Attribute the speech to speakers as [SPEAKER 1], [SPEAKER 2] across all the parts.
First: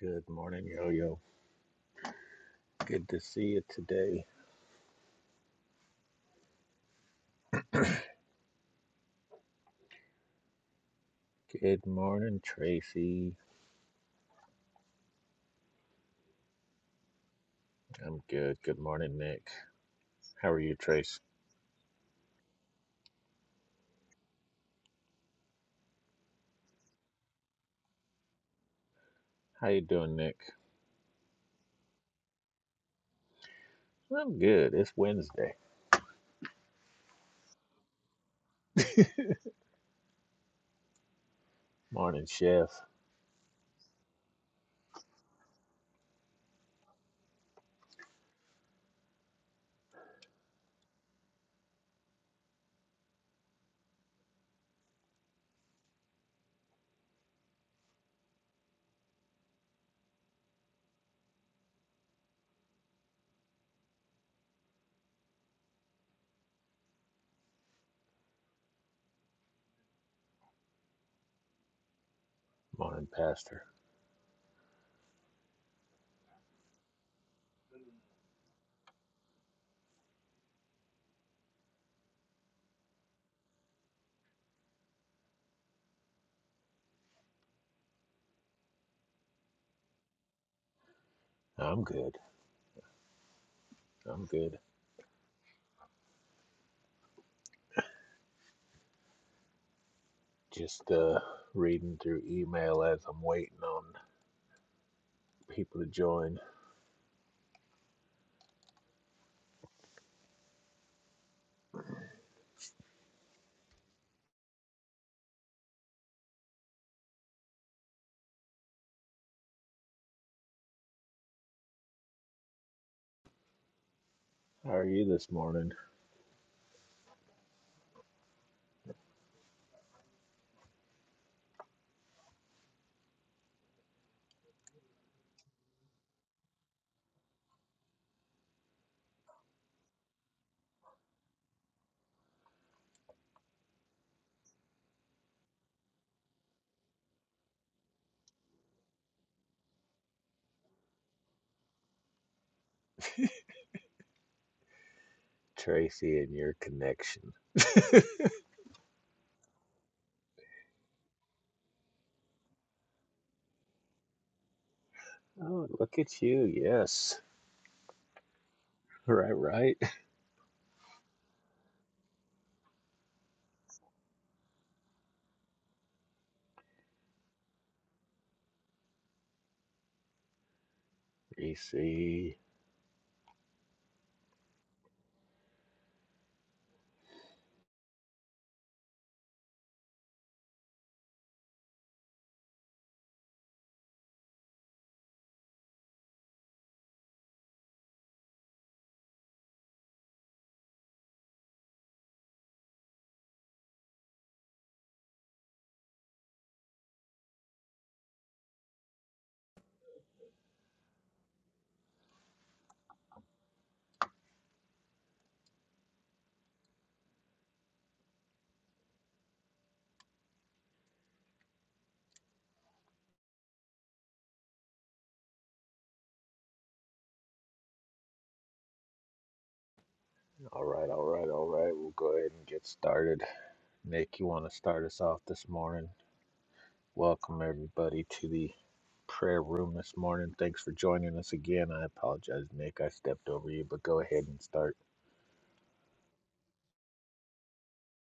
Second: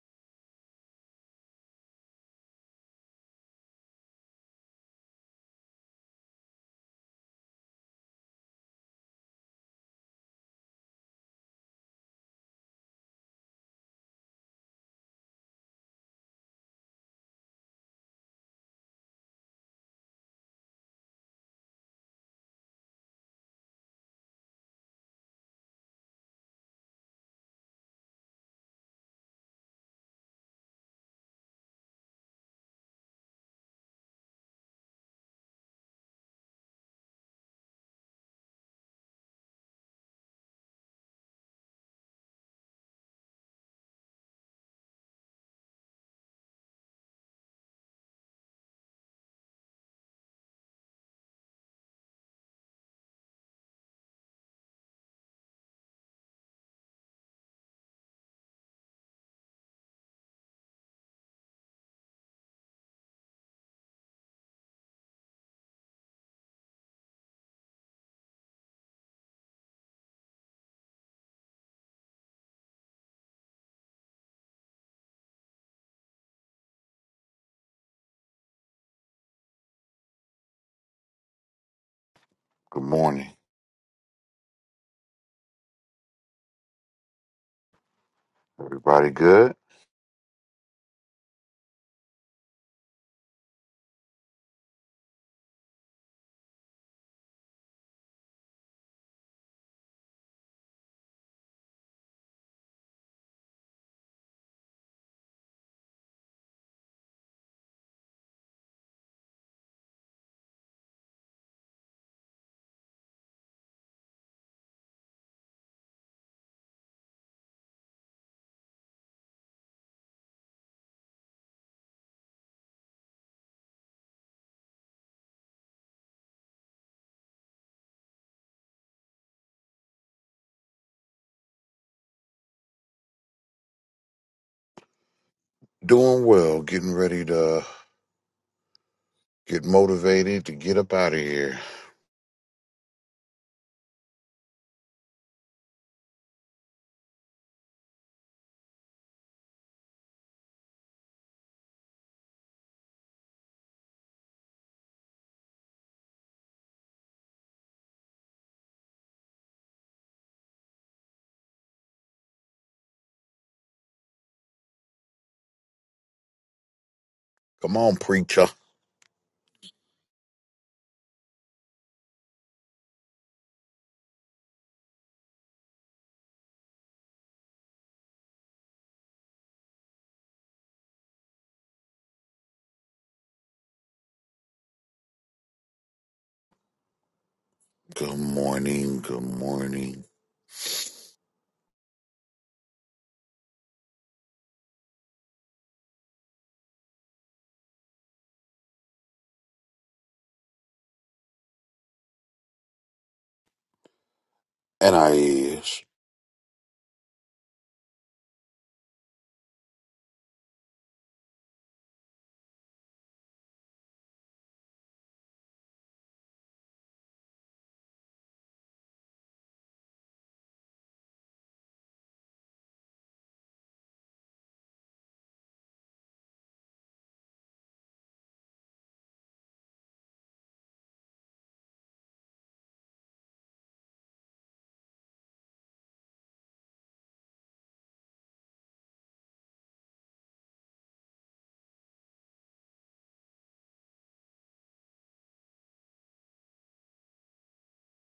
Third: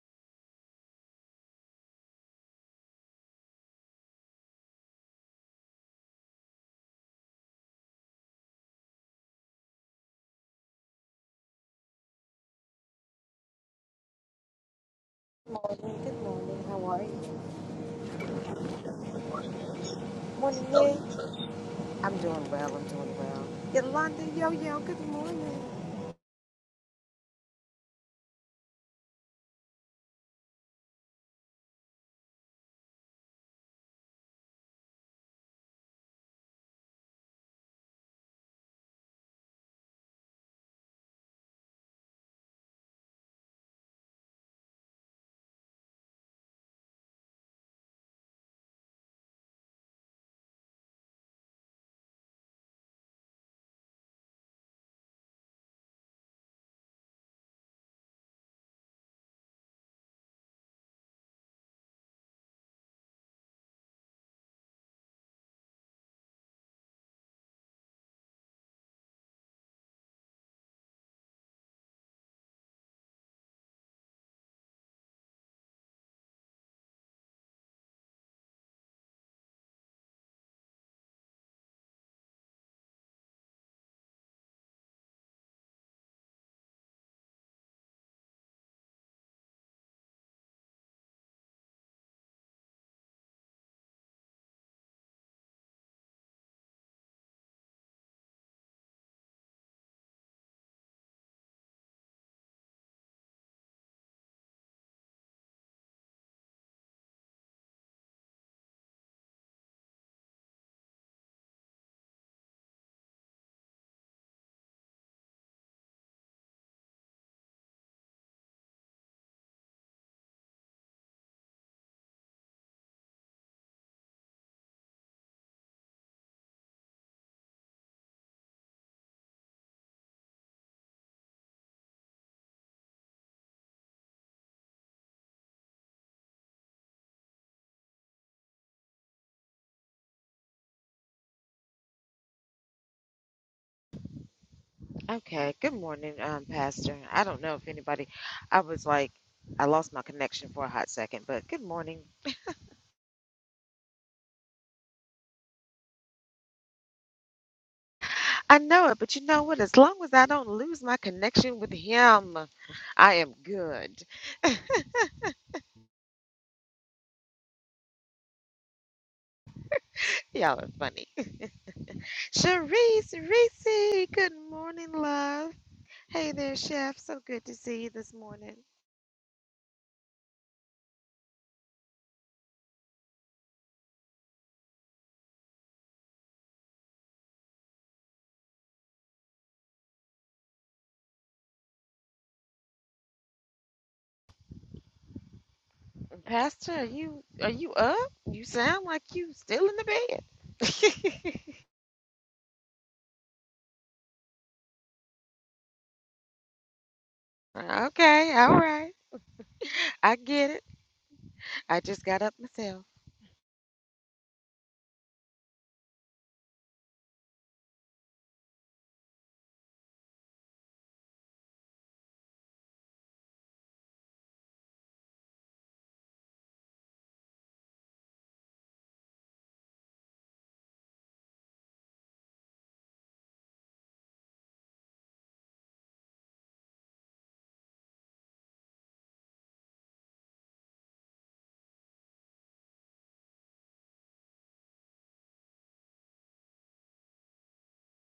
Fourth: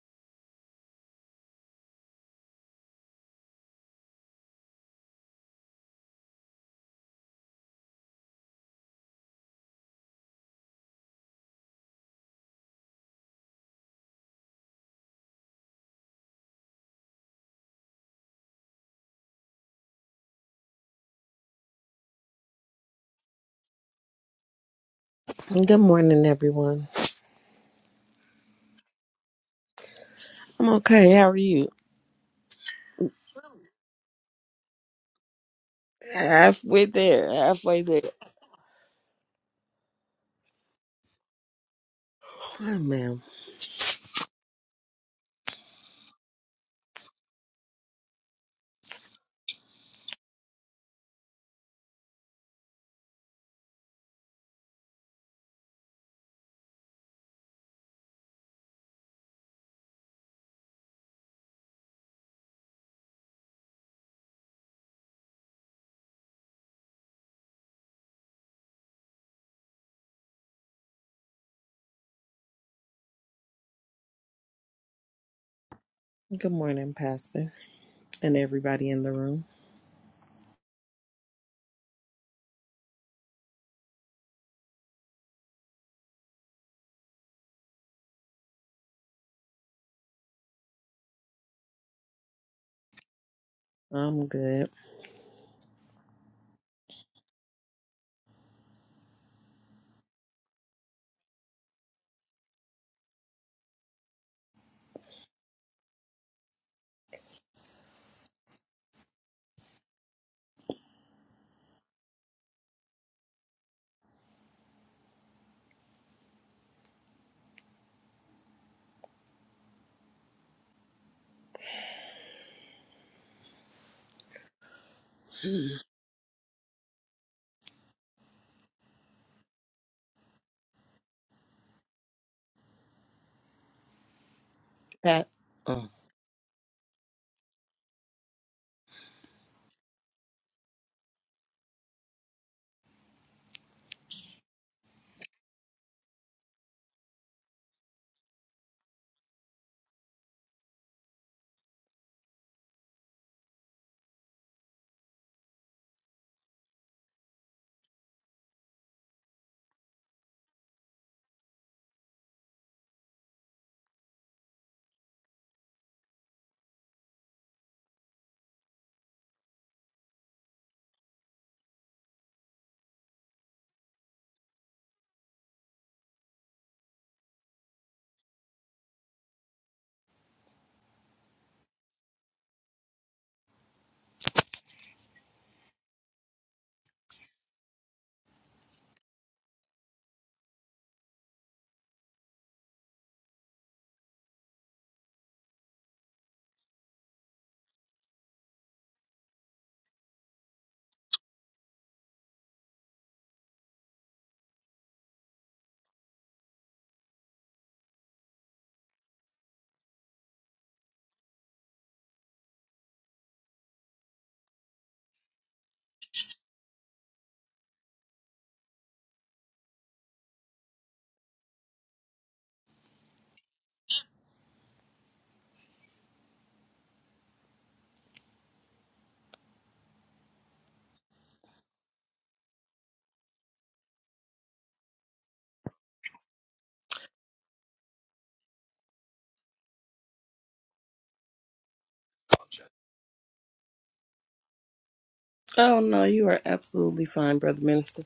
[SPEAKER 1] Good morning, Yo Yo. Good to see you today. Good morning, Tracy.
[SPEAKER 2] morning. Good morning. How are you?
[SPEAKER 1] I'm good. Good morning, Nick. How are
[SPEAKER 2] Morning,
[SPEAKER 1] you,
[SPEAKER 2] Nick.
[SPEAKER 1] Trace?
[SPEAKER 2] I'm doing well. I'm doing well. Yolanda, yo, yo, good morning.
[SPEAKER 3] Good morning, everyone.
[SPEAKER 1] How you doing, Nick?
[SPEAKER 3] I'm okay. How are you?
[SPEAKER 1] I'm good. It's Wednesday.
[SPEAKER 3] Halfway there. Halfway there.
[SPEAKER 1] Morning, Chef.
[SPEAKER 3] Hi, ma'am.
[SPEAKER 1] Morning, Pastor.
[SPEAKER 3] Good morning, Pastor, and everybody in the room.
[SPEAKER 4] Good morning. Everybody good?
[SPEAKER 1] I'm good. I'm
[SPEAKER 3] I'm
[SPEAKER 1] good.
[SPEAKER 3] good.
[SPEAKER 1] Just uh reading through email as I'm waiting on people to join. How are you this
[SPEAKER 3] Mm,
[SPEAKER 1] morning,
[SPEAKER 3] Pat. Oh.
[SPEAKER 4] Doing well, getting ready to get motivated to get up out of here.
[SPEAKER 2] Okay, good morning, um, Pastor. I don't know if anybody, I was like, I lost my connection for a hot second, but good morning.
[SPEAKER 1] Tracy and your connection?
[SPEAKER 2] I know it, but you know what? As long as I don't lose my connection with him, I am good.
[SPEAKER 1] Oh, look at you. Yes.
[SPEAKER 4] Come on, preacher.
[SPEAKER 1] Right, right.
[SPEAKER 2] Y'all are funny. Sharice, Reese, good morning, love. Hey there, Chef. So good to see you this morning.
[SPEAKER 1] EC.
[SPEAKER 4] Good morning, good morning.
[SPEAKER 2] Pastor, are you are you up? You sound like you still in the bed.
[SPEAKER 4] And I is.
[SPEAKER 2] okay, all right. I get it. I just got up myself.
[SPEAKER 1] All right, all right, all right. We'll go ahead and get started. Nick, you want to start us off this morning? Welcome, everybody, to the prayer room this morning. Thanks for joining us again. I apologize, Nick. I stepped over you, but go ahead and start.
[SPEAKER 3] oh, no, you are absolutely fine, Brother Minister.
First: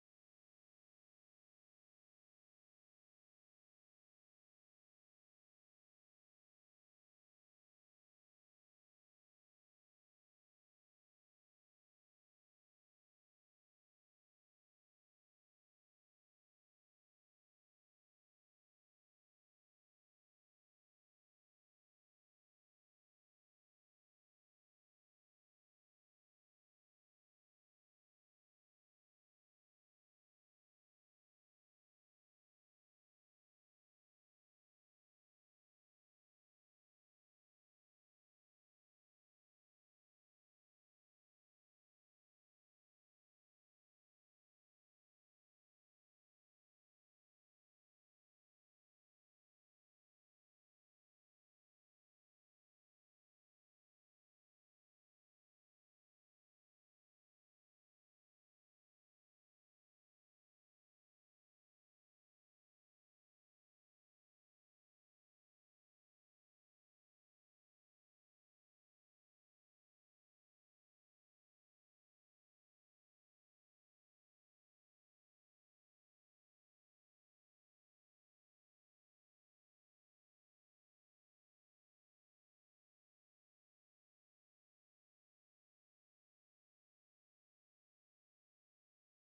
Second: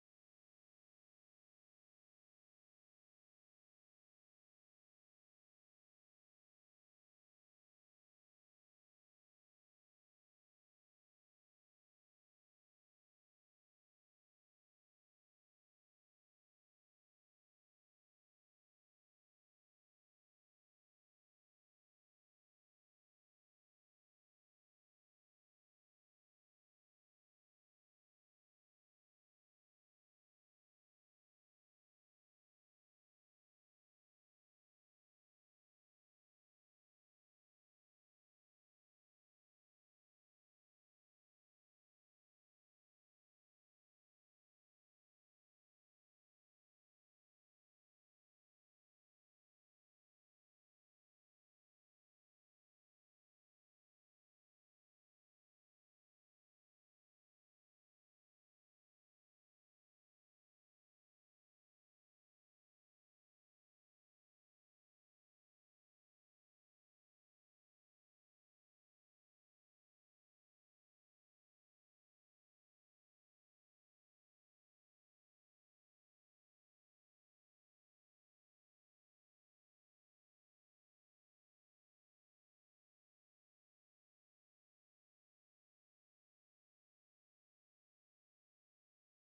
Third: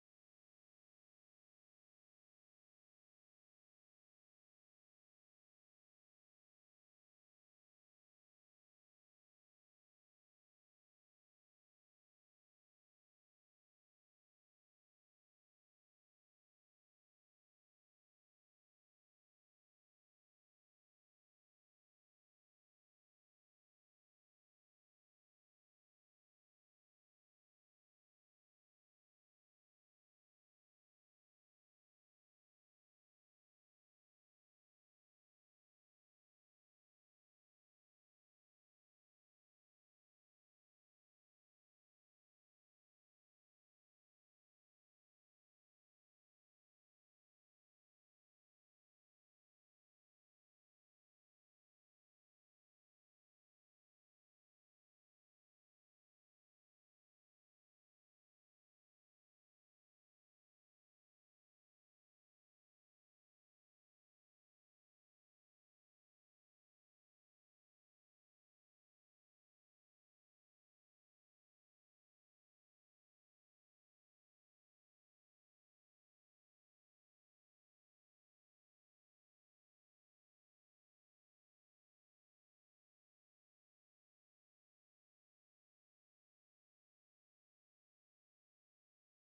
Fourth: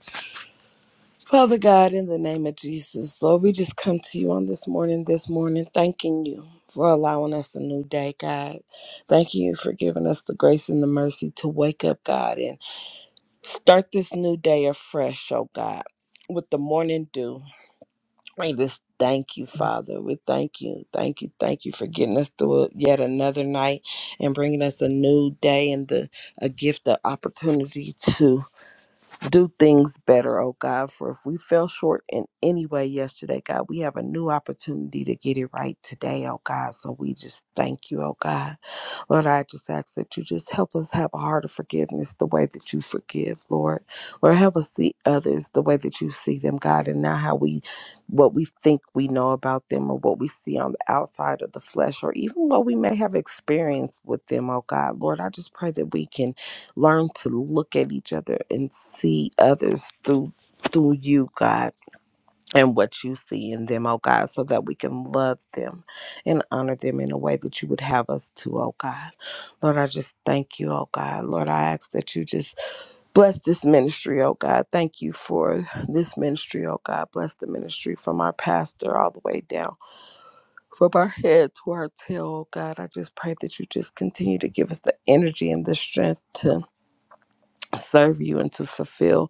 [SPEAKER 3] Father God, in the name of Jesus, Lord, we just come to you on this morning, this morning, thanking you for allowing us a new day, God. Thank you for giving us the grace and the mercy to wake up, God, and Start this new day afresh, oh God, with the morning dew. We just thank you, Father. We thank you, thank you, thank you for getting us through yet another night and bringing us a new day and the a gift of opportunity to do things better, oh God. For if we fell short in any way yesterday, God, we have a new opportunity to get it right today, oh God. So we just thank you, oh God. Lord, I just ask that you just help us have a heart of forgiveness the way that you forgive, Lord. Lord, help us see others the way that you see them, God, and not how we, what we think we know about them or what we see on the outside of the flesh or even what we may have experienced with them, oh God. Lord, I just pray that we can learn to look at each other and see others through. Through you, God and what you see in them, oh God, so that we can love them and honor them in a way that you would have us to, oh God. Lord, I just thank you, oh God. Lord, I ask that you just bless this ministry, oh God. Thank you for this ministry, oh God. Bless the ministry from our pastor all the way down from our head to our tail, oh God. I just pray that you just continue to give us the energy and the strength to serve you and to fulfill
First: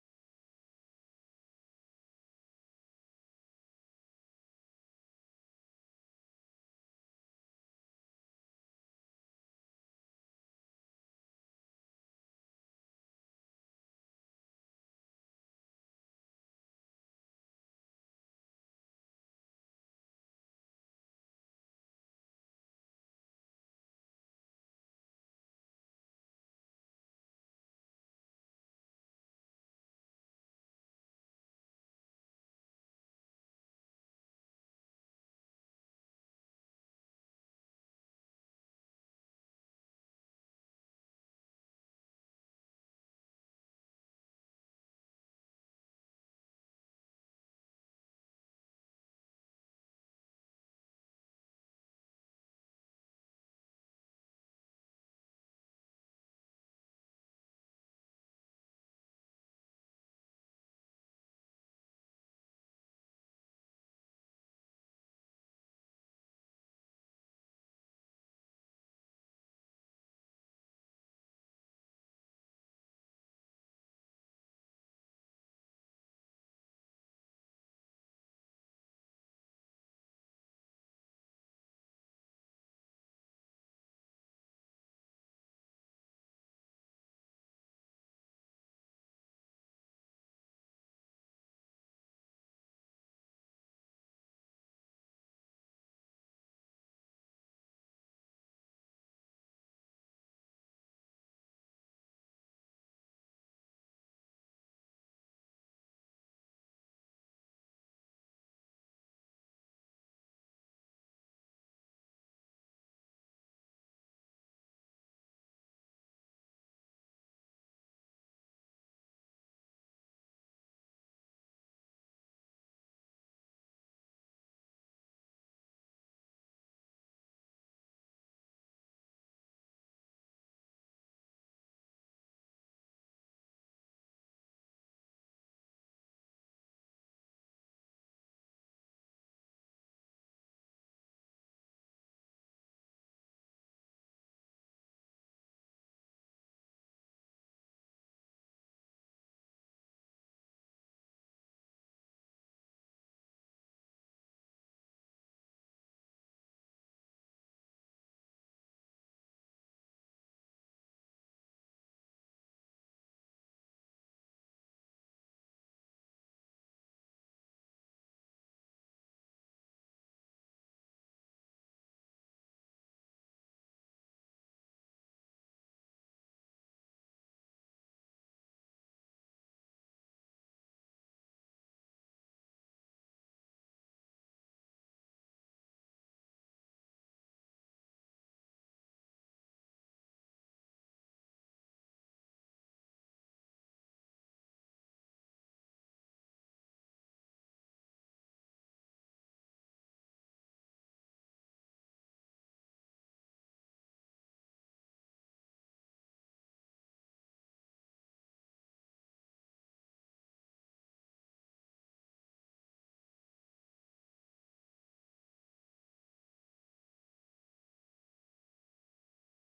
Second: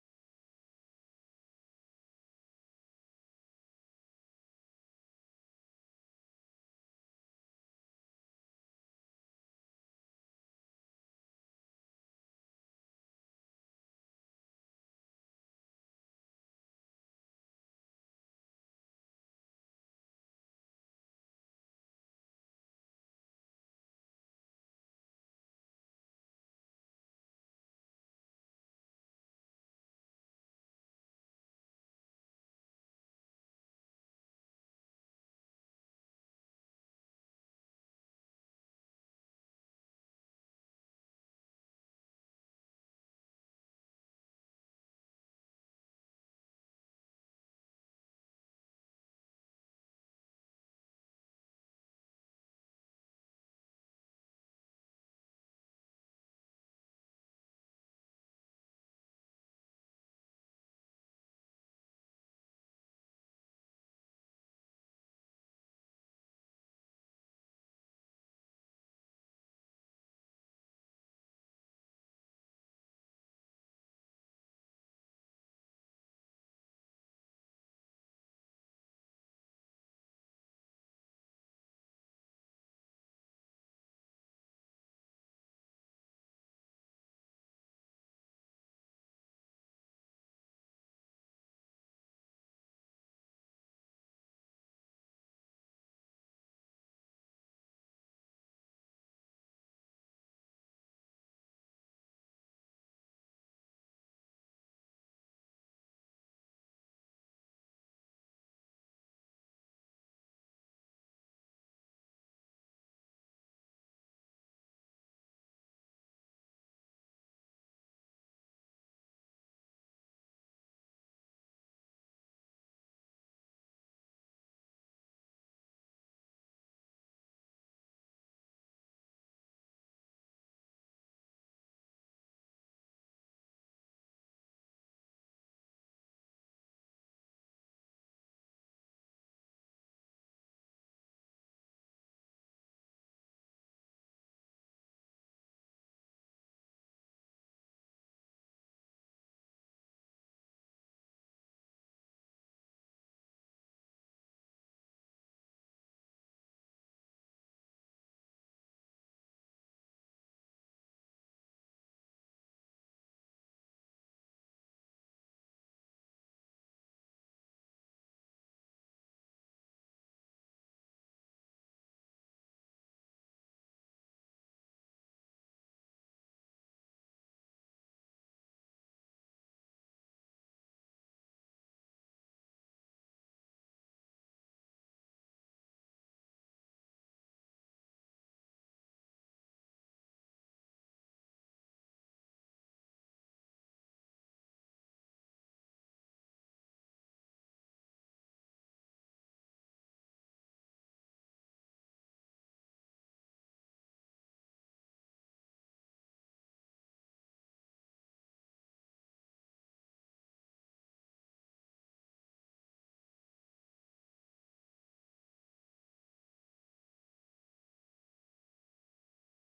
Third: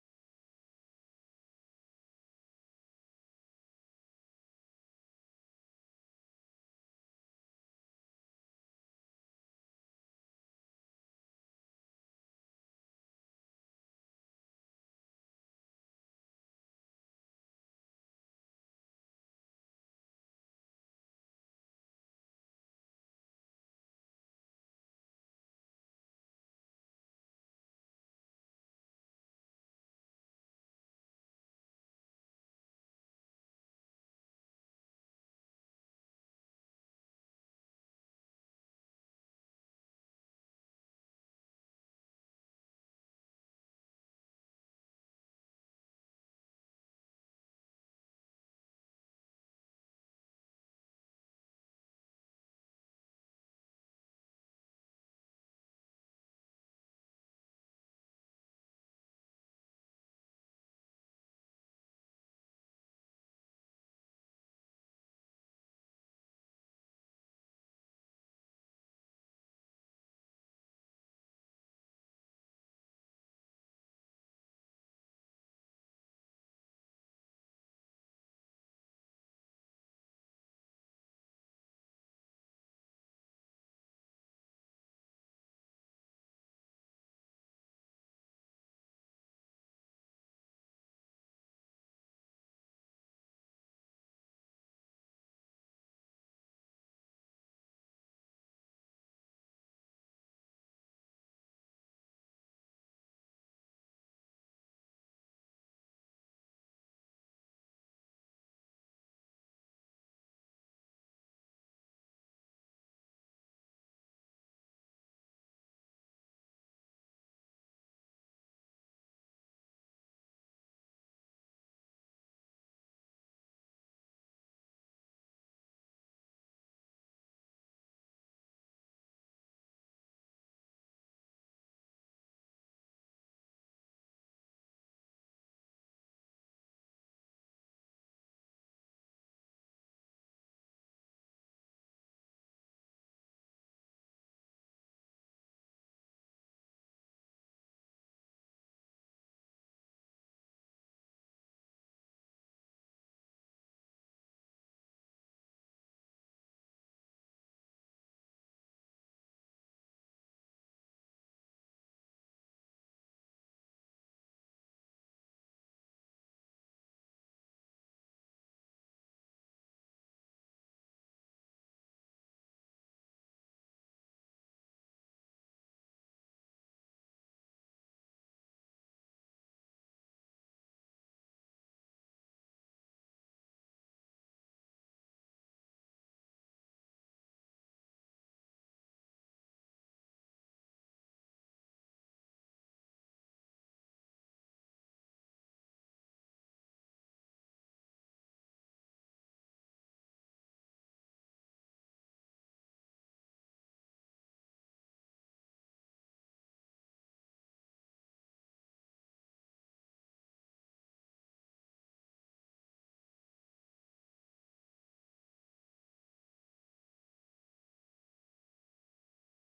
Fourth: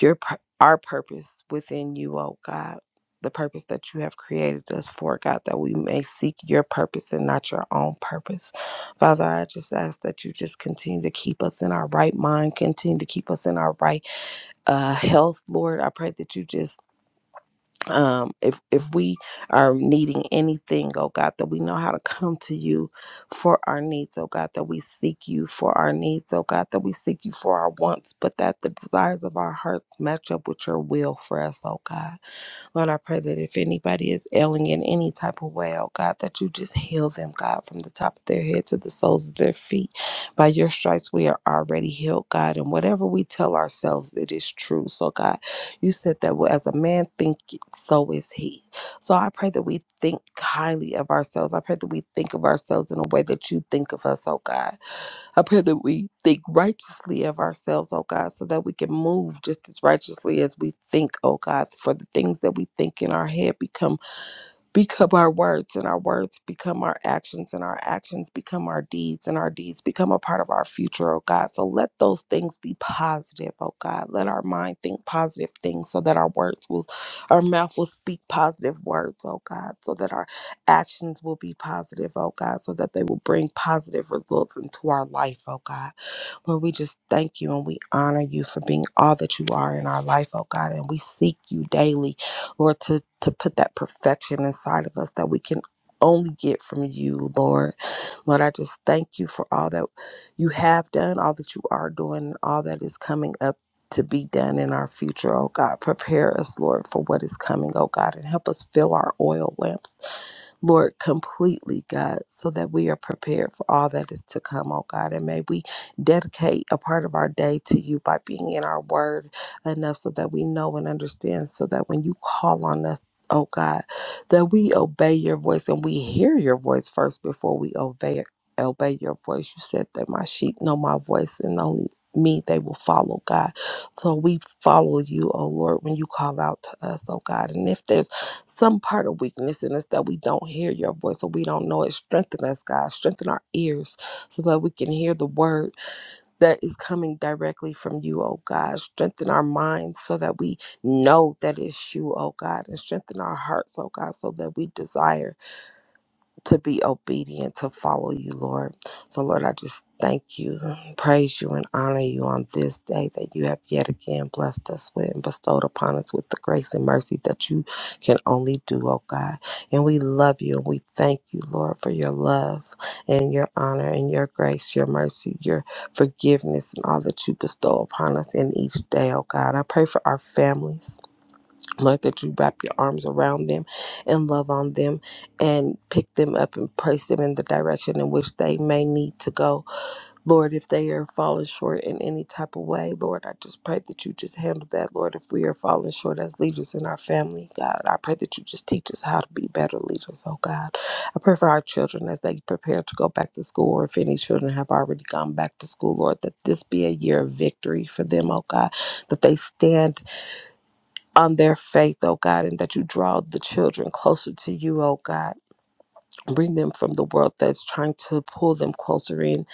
[SPEAKER 3] your pur- our purpose within you, oh God, the purpose that you have created us for, God, that we may seek your purpose and not your own purpose. Father, I just ask that you just continue to keep us in our right mind, continue to keep us in our right uh, health, Lord. I pray that you just um if if we are needing anything oh god that we know how to come to you for our needs oh god that we seek you for our needs oh god that we seek you for our wants but that the desires of our hearts match up with your will for us oh god Lord, I pray that if anybody is ailing in any type of way, oh God, that you just heal them, God, from the top of their head to the soles of their feet. By your stripes, we are already healed, God. And whatever we tell ourselves, it is true. So, God, you said that well, as a man thinketh, so is he. So I pray that we think highly of ourselves. I pray that we think of ourselves in a way that you think of us, oh God. I pray that we think righteously of ourselves, oh God, so that we can move just as righteously as we think, oh God, for the things that we think in our head become become our words and our words become our actions and our actions become our deeds and our deeds become a part of our future oh god so let those things be positive oh god let our mind think positive things so that our words will our mouth will speak positive words oh god so that our actions will be positive oh god so that they will bring positive results into our life oh god Lord, we just thank you and we honor you for being all that you are in our life, oh God. And we seek you daily, Lord, to, to put that perfection inside of us that we can only get from you, Lord. Lord, I just thank you for all that you have done, all that you are doing, and all that is coming up. To be done in our future, oh God. Prepare us, Lord, for what is coming, oh God, and help us fill our oil lamps Lord, completely, God, so that we are prepared for all that is to come, oh God. And may we dedicate a part of our day to you by being in our word enough so that we know and understand, so that when you call on us, oh God, that we obey your voice and we hear your voice first before we obey obey your voice. You said that my sheep know my voice and only me they will follow God. So we follow you, oh Lord, when you call out to us, oh God. And if there's some part of weakness in us that we don't hear your voice or we don't know it. Strengthen us, God. Strengthen our ears so that we can hear the word that is coming directly from you, oh God. Strengthen our minds so that we know that it's you, oh God. And strengthen our hearts, oh God, so that we desire to be obedient, to follow you, Lord. So, Lord, I just thank you, praise you, and honor you on this day that you have yet again blessed us with and bestowed upon us with the grace and mercy that you can only do, oh God. And we love you and we thank you, Lord, for your love and your honor and your grace, your mercy, your forgiveness, and all that you bestow upon us in each day, oh God. I pray for our families. Lord, that you wrap your arms around them and love on them and pick them up and place them in the direction in which they may need to go. Lord, if they are falling short in any type of way, Lord, I just pray that you just handle that. Lord, if we are falling short as leaders in our family, God, I pray that you just teach us how to be better leaders, oh God. I pray for our children as they prepare to go back to school, or if any children have already gone back to school, Lord, that this be a year of victory for them, oh God, that they stand on their faith, oh God, and that you draw the children closer to you, oh God. Bring them from the world that's trying to pull them closer in,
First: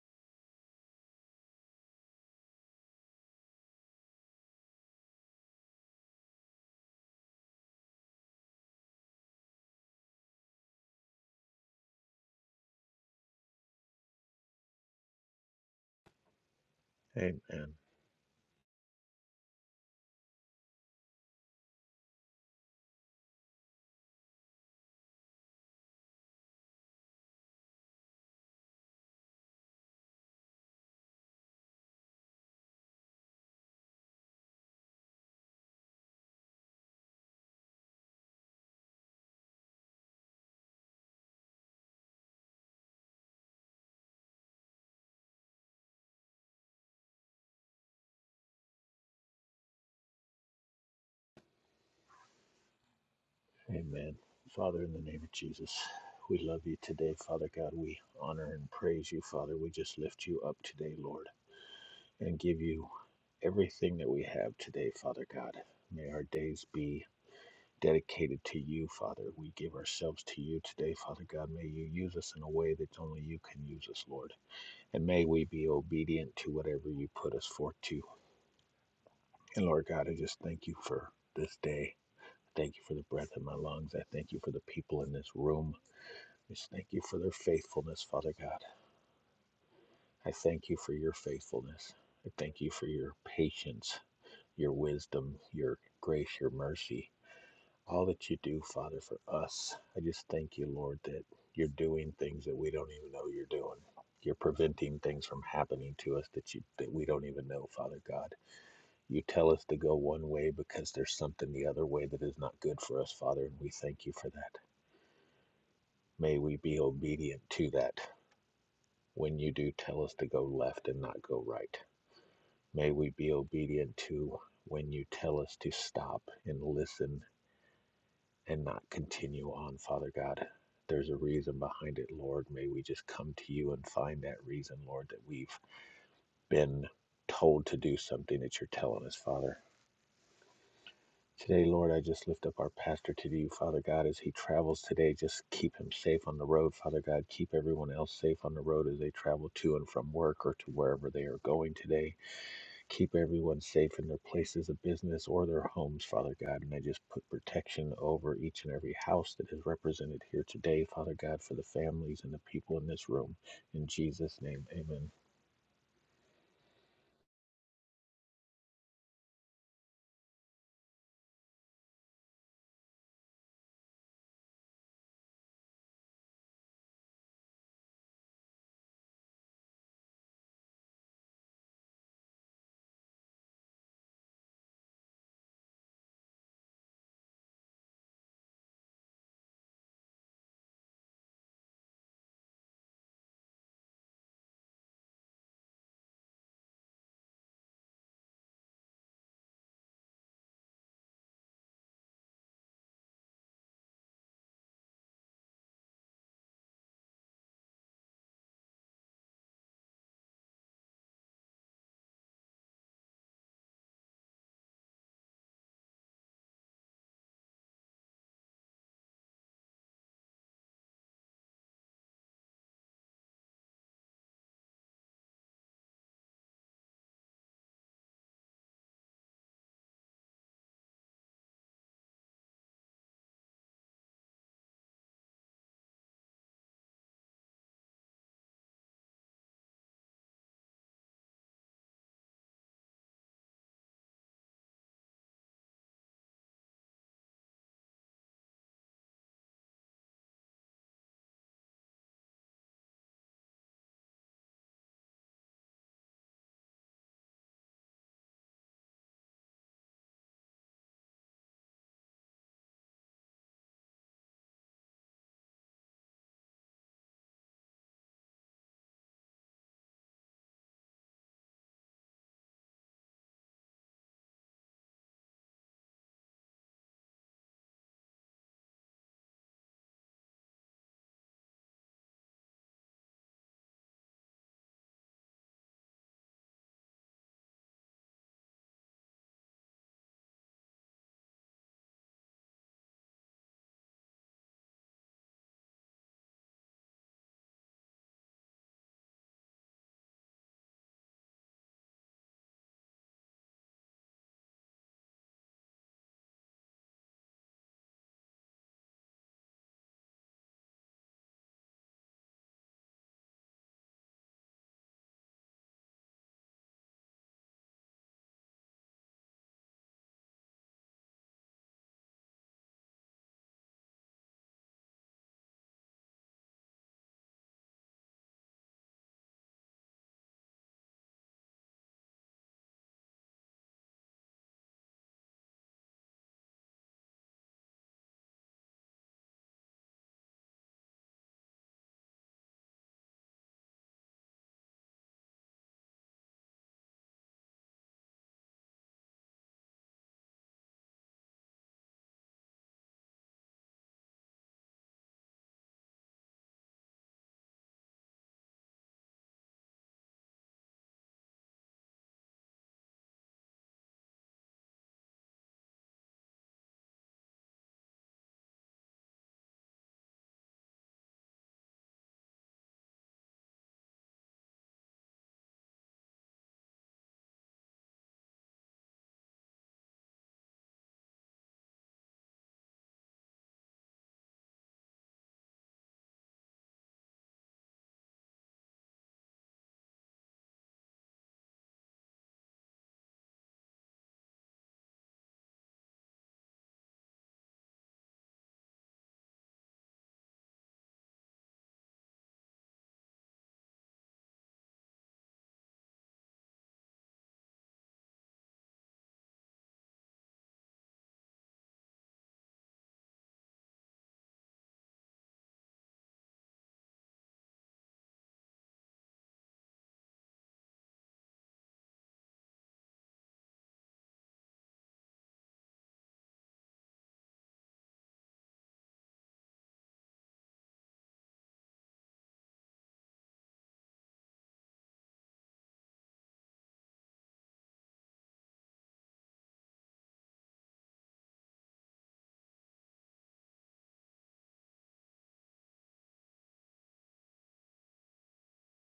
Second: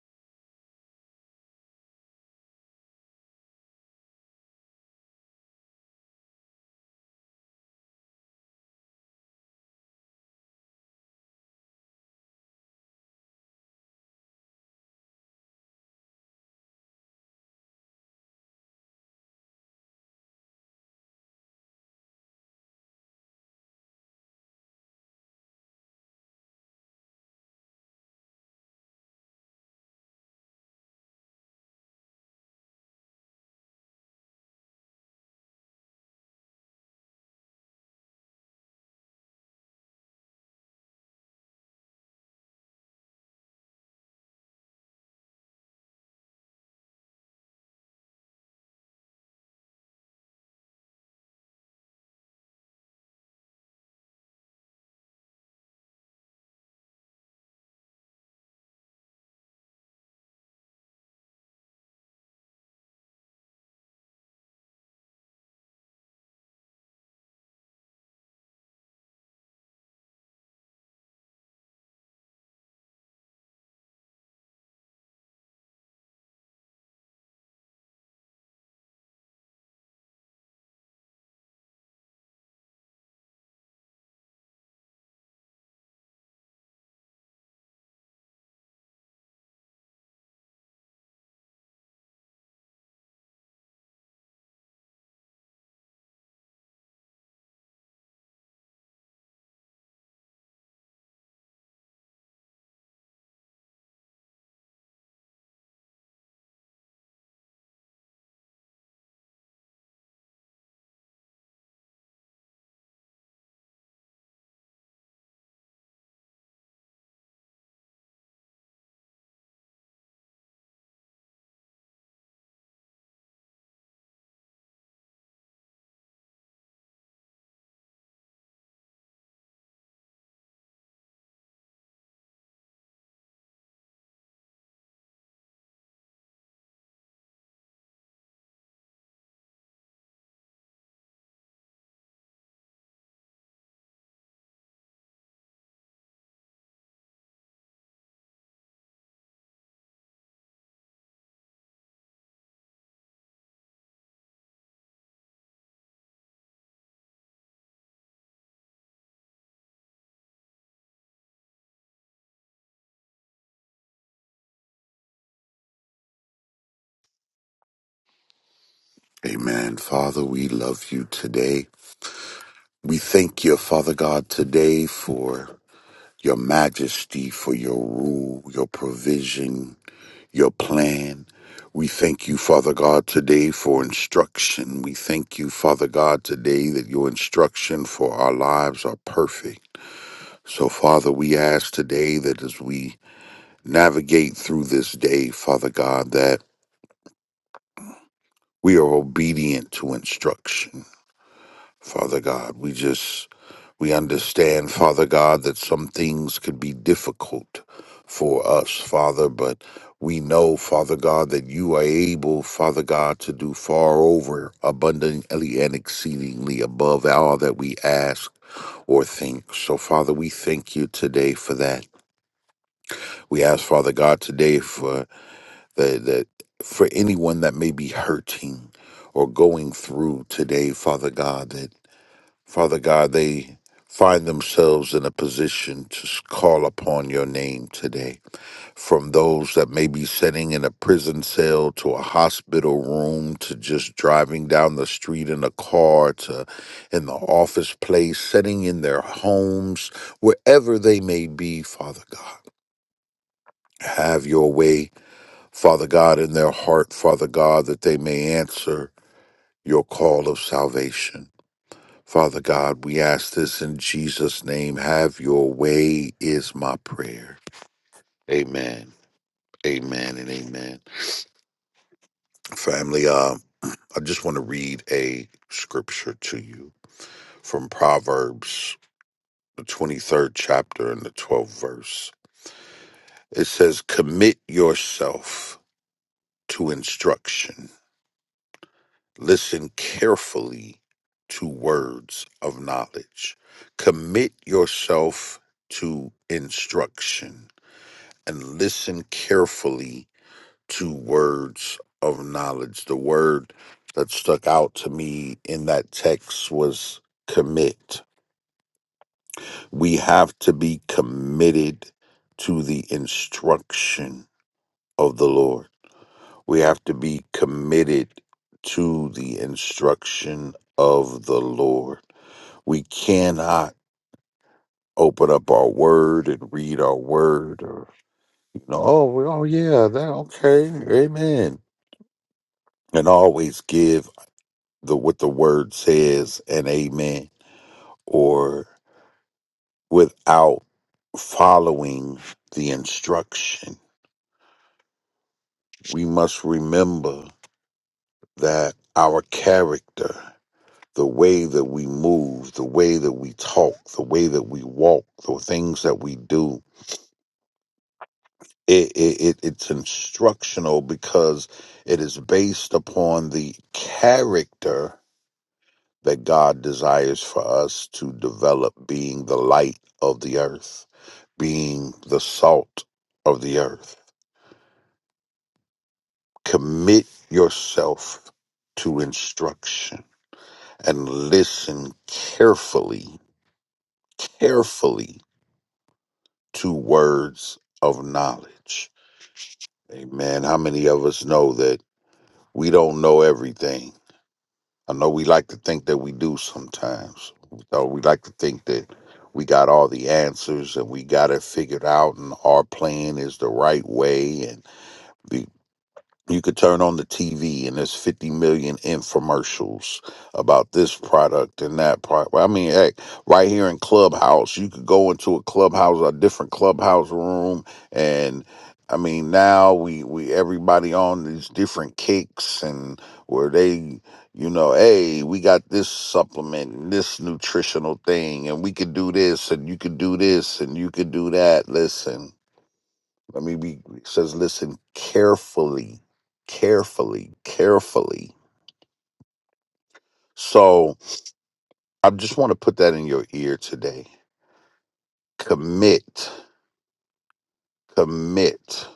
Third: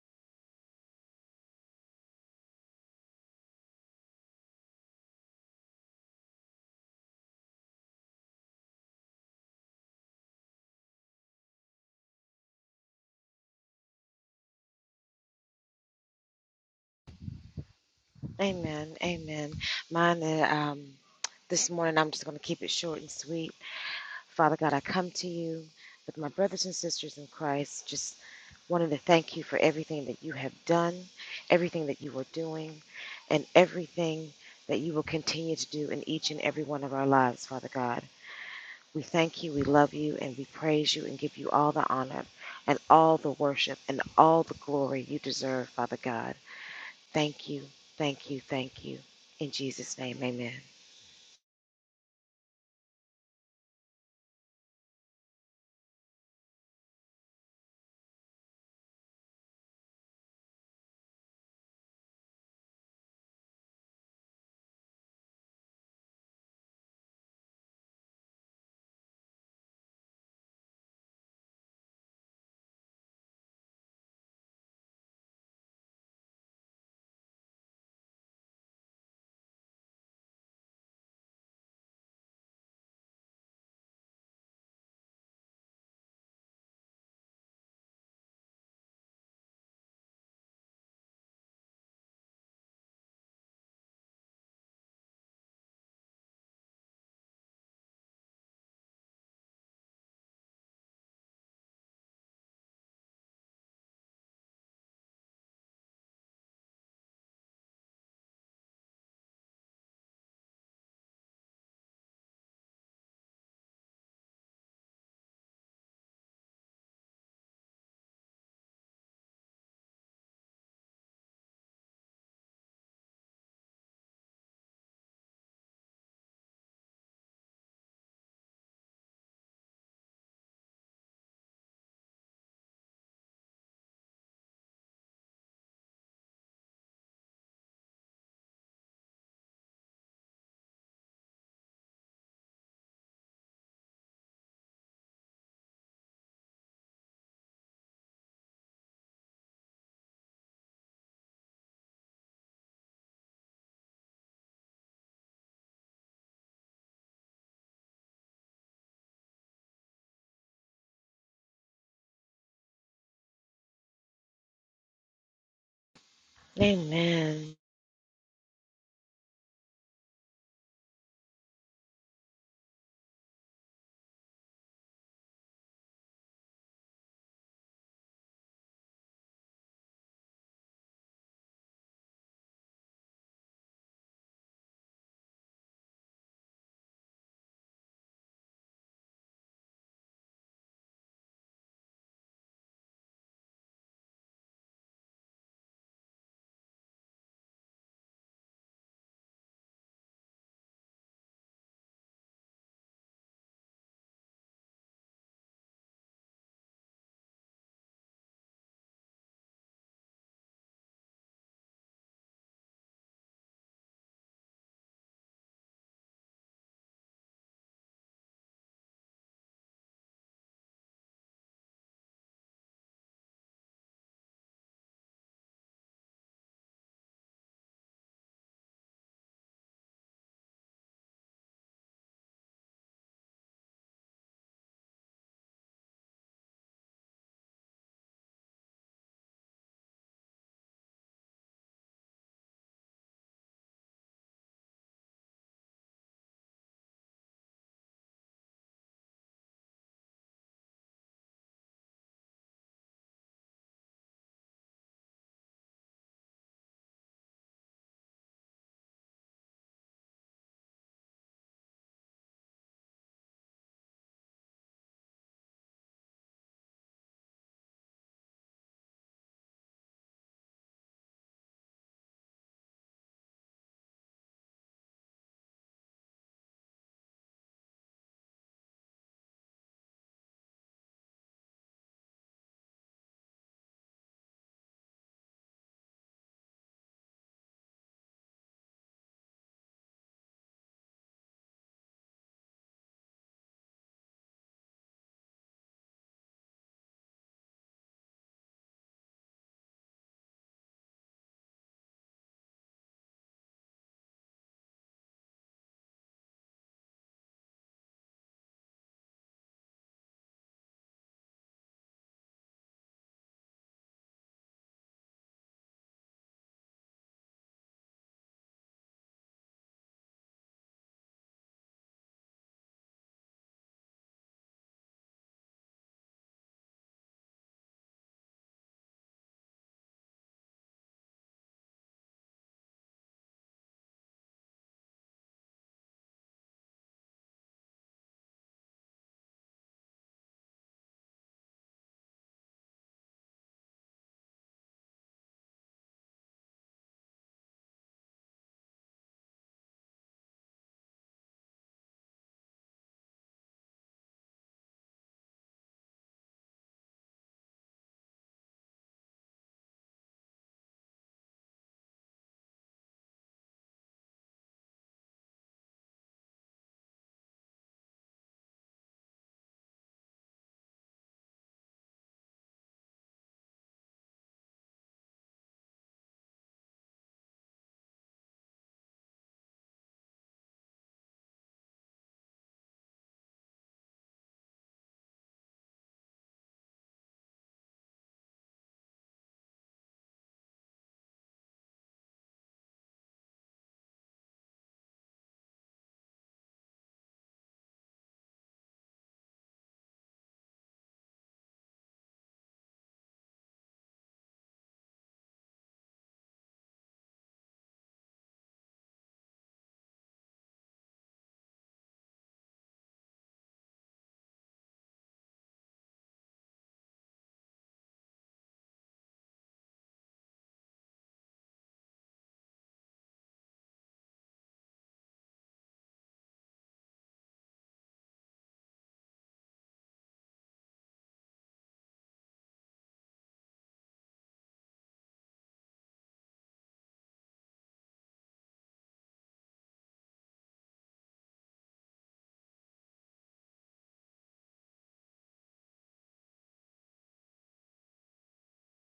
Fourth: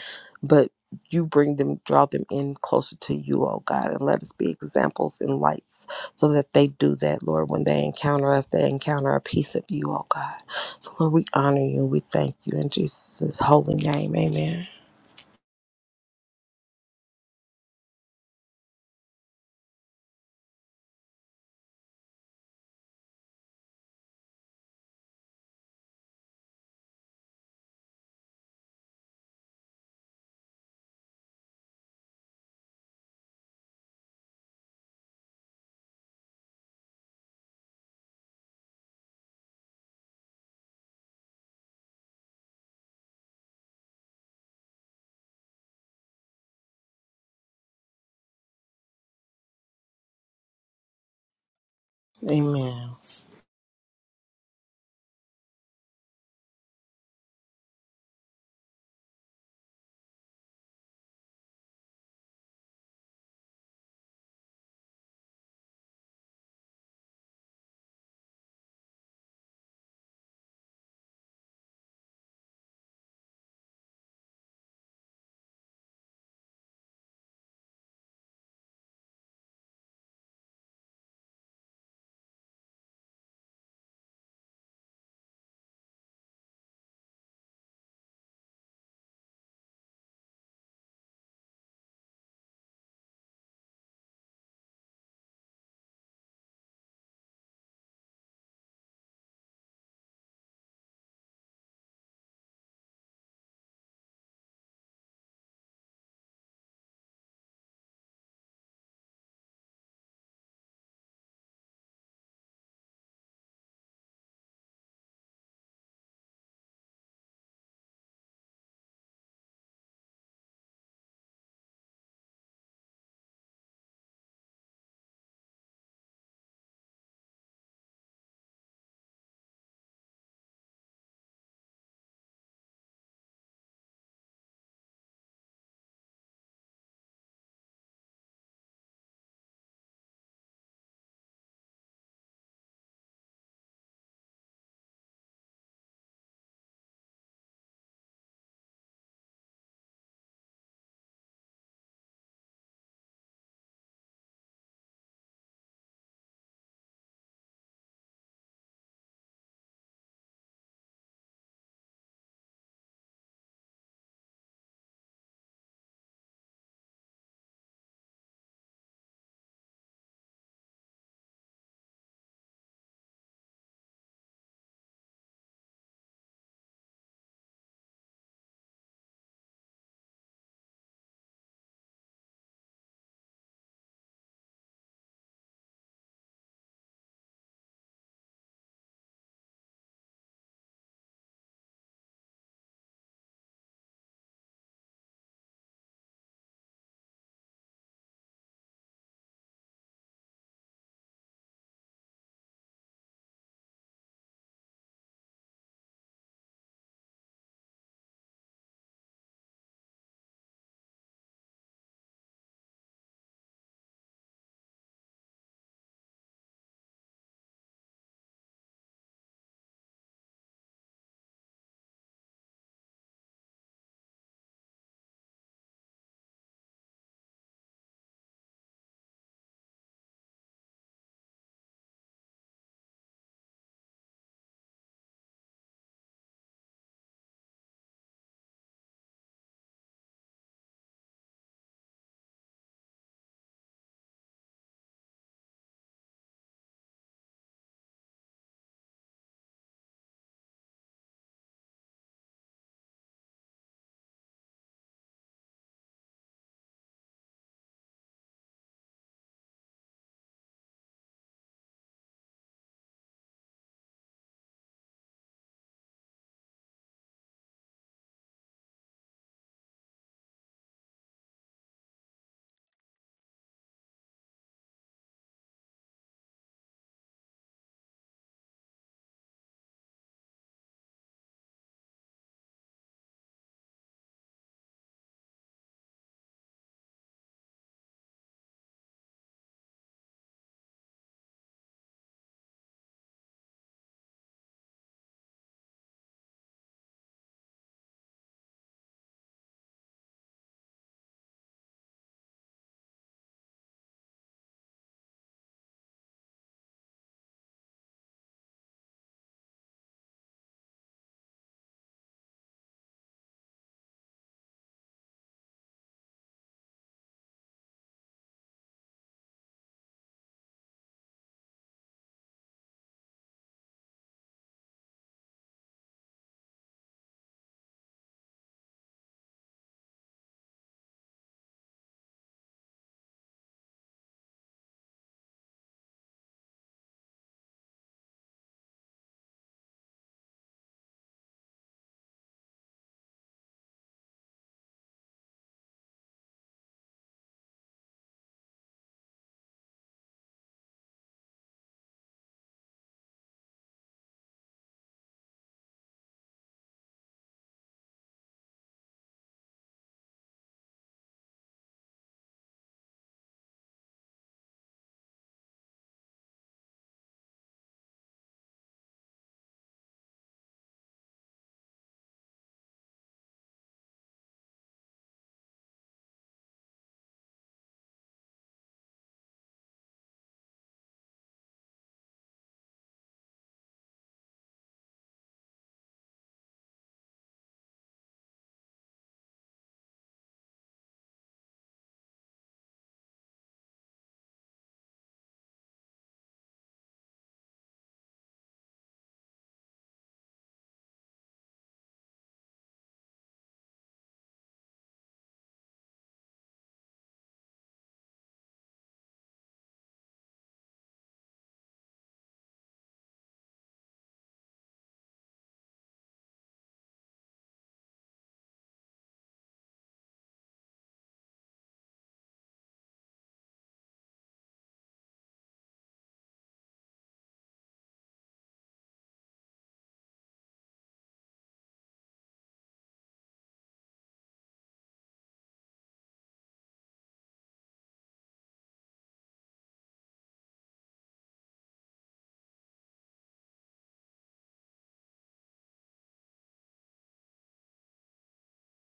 [SPEAKER 3] but you bring them, draw them in closer to you, oh God, and let us be examples and lights so that they do that, Lord. When they encounter us, they encounter a piece of you, oh God. So, Lord, we honor you we thank you in Jesus' holy name. Amen.
[SPEAKER 1] Amen.
[SPEAKER 2] Amen. Amen. Mine uh, um this morning I'm just gonna keep it short and sweet. Father God, I come to you with my brothers and sisters in Christ, just wanted to thank you for everything that you have done, everything that you are doing, and everything that you will continue to do in each and every one of our lives, Father God. We thank you, we love you, and we praise you and give you all the honor and all the worship and all the glory you deserve, Father God. Thank you, thank you, thank you. In Jesus' name, amen.
[SPEAKER 3] Amen.
[SPEAKER 1] Amen. Father, in the name of Jesus, we love you today, Father God. We honor and praise you, Father. We just lift you up today, Lord, and give you everything that we have today, Father God. May our days be dedicated to you, Father. We give ourselves to you today, Father God. May you use us in a way that only you can use us, Lord. And may we be obedient to whatever you put us forth to. And Lord God, I just thank you for this day. Thank you for the breath in my lungs. I thank you for the people in this room. Just thank you for their faithfulness, Father God. I thank you for your faithfulness. I thank you for your patience, your wisdom, your grace, your mercy. all that you do, Father, for us. I just thank you, Lord, that you're doing things that we don't even know you're doing. You're preventing things from happening to us that you that we don't even know, Father God. You tell us to go one way because there's something the other way that is not good for us, Father, and we thank you for that. May we be obedient to that when you do tell us to go left and not go right. May we be obedient to when you tell us to stop and listen and not continue on, Father God. There's a reason behind it, Lord. May we just come to you and find that reason, Lord, that we've been told to do something that you're telling us, Father. Today, Lord, I just lift up our pastor to you, Father God, as he travels today. Just keep him safe on the road, Father God. Keep everyone else safe on the road as they travel to and from work or to wherever they are going today. Keep everyone safe in their places of business or their homes, Father God. And I just put protection over each and every house that is represented here today, Father God, for the families and the people in this room. In Jesus' name, amen.
[SPEAKER 2] Amen.
[SPEAKER 4] Amen. Father, we love you today. We thank you, Father God, today for your majesty, for your rule, your provision, your plan. We thank you, Father God, today for instruction. We thank you, Father God, today that your instruction for our lives are perfect. So, Father, we ask today that as we navigate through this day, Father God, that we are obedient to instruction. Father God. We just we understand, Father God, that some things could be difficult for us, Father, but we know, Father God, that you are able, Father God, to do far over abundantly and exceedingly above all that we ask or think. So, Father, we thank you today for that. We ask, Father God, today for the, the for anyone that may be hurting or going through today, Father God, that Father God, they find themselves in a position to s- call upon your name today. From those that may be sitting in a prison cell to a hospital room to just driving down the street in a car to in the office place, sitting in their homes, wherever they may be, Father God. Have your way, Father God, in their heart, Father God, that they may answer your call of salvation. Father God, we ask this in Jesus' name. Have your way is my prayer. Amen. Amen and amen. Family, uh, I just want to read a scripture to you from Proverbs, the 23rd chapter and the 12th verse. It says, Commit yourself to instruction. Listen carefully to words of knowledge. Commit yourself to instruction and listen carefully to words of knowledge. The word that stuck out to me in that text was commit. We have to be committed to the instruction of the Lord. We have to be committed to the instruction of the Lord. We cannot open up our word and read our word or you know, oh, well, oh yeah, that okay, amen and always give the what the word says an amen or without following the instruction we must remember that our character the way that we move the way that we talk the way that we walk the things that we do it, it, it it's instructional because it is based upon the character that God desires for us to develop being the light of the earth, being the salt of the earth. Commit yourself to instruction and listen carefully, carefully to words of knowledge. Amen. How many of us know that we don't know everything? I know we like to think that we do sometimes. Or we like to think that we got all the answers and we got it figured out, and our plan is the right way. And the you could turn on the TV and there's 50 million infomercials about this product and that product. I mean, heck, right here in Clubhouse, you could go into a clubhouse, a different clubhouse room, and I mean, now we we everybody on these different kicks and where they, you know, hey, we got this supplement, and this nutritional thing, and we could do this, and you could do this, and you could do that. Listen. Let me be it says listen carefully, carefully, carefully. So I just want to put that in your ear today. Commit, commit.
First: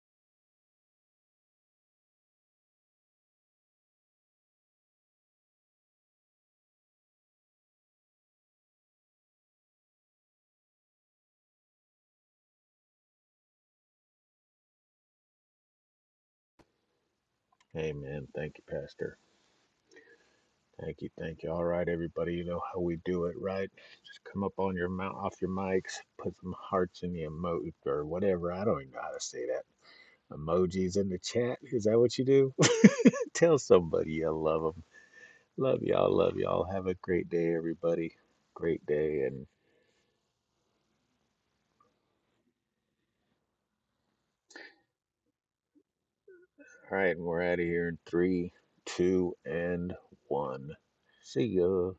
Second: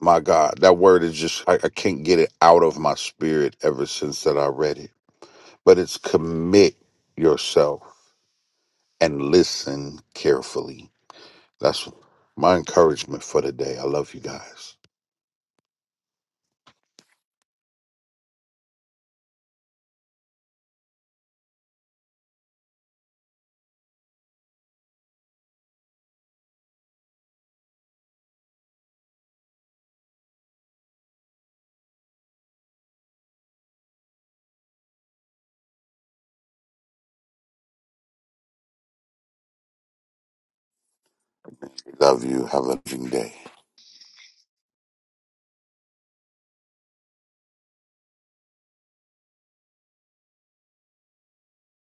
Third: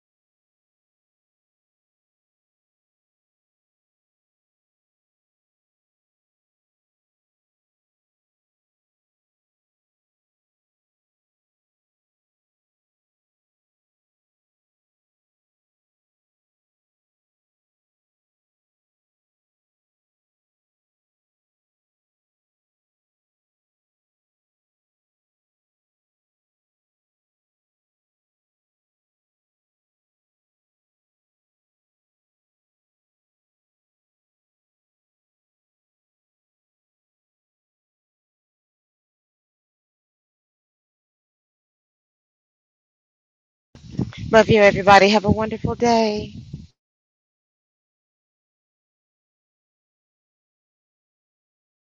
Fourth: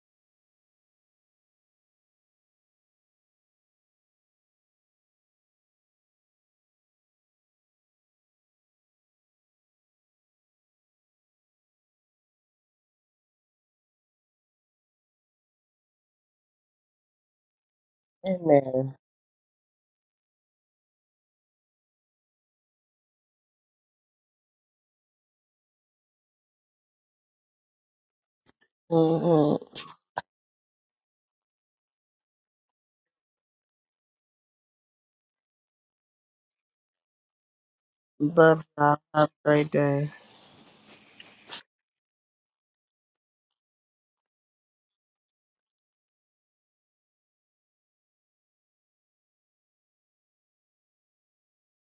[SPEAKER 4] My God, that word is just I, I can't get it out of my spirit ever since that I read it. But it's commit yourself and listen carefully. That's my encouragement for today. I love you guys.
[SPEAKER 1] Amen. Thank you,
[SPEAKER 3] Amen.
[SPEAKER 1] Pastor. Thank you, thank you. All right, everybody, you know how we do it, right? Just come up on your mount off your mics, put some hearts in the emoji or whatever. I don't even know how to say that.
[SPEAKER 3] Mm-hmm.
[SPEAKER 1] Emojis in the chat. Is that what you do? Tell somebody you love them. Love y'all. Love y'all. Have a great day, everybody.
[SPEAKER 3] Love
[SPEAKER 1] Great
[SPEAKER 3] God.
[SPEAKER 1] day.
[SPEAKER 3] Have
[SPEAKER 1] And
[SPEAKER 3] a great day.
[SPEAKER 4] Love you. Have a loving day.
[SPEAKER 2] Love you, everybody. Have a wonderful day.
[SPEAKER 1] all right, and we're out of here in three, two, and one. See ya.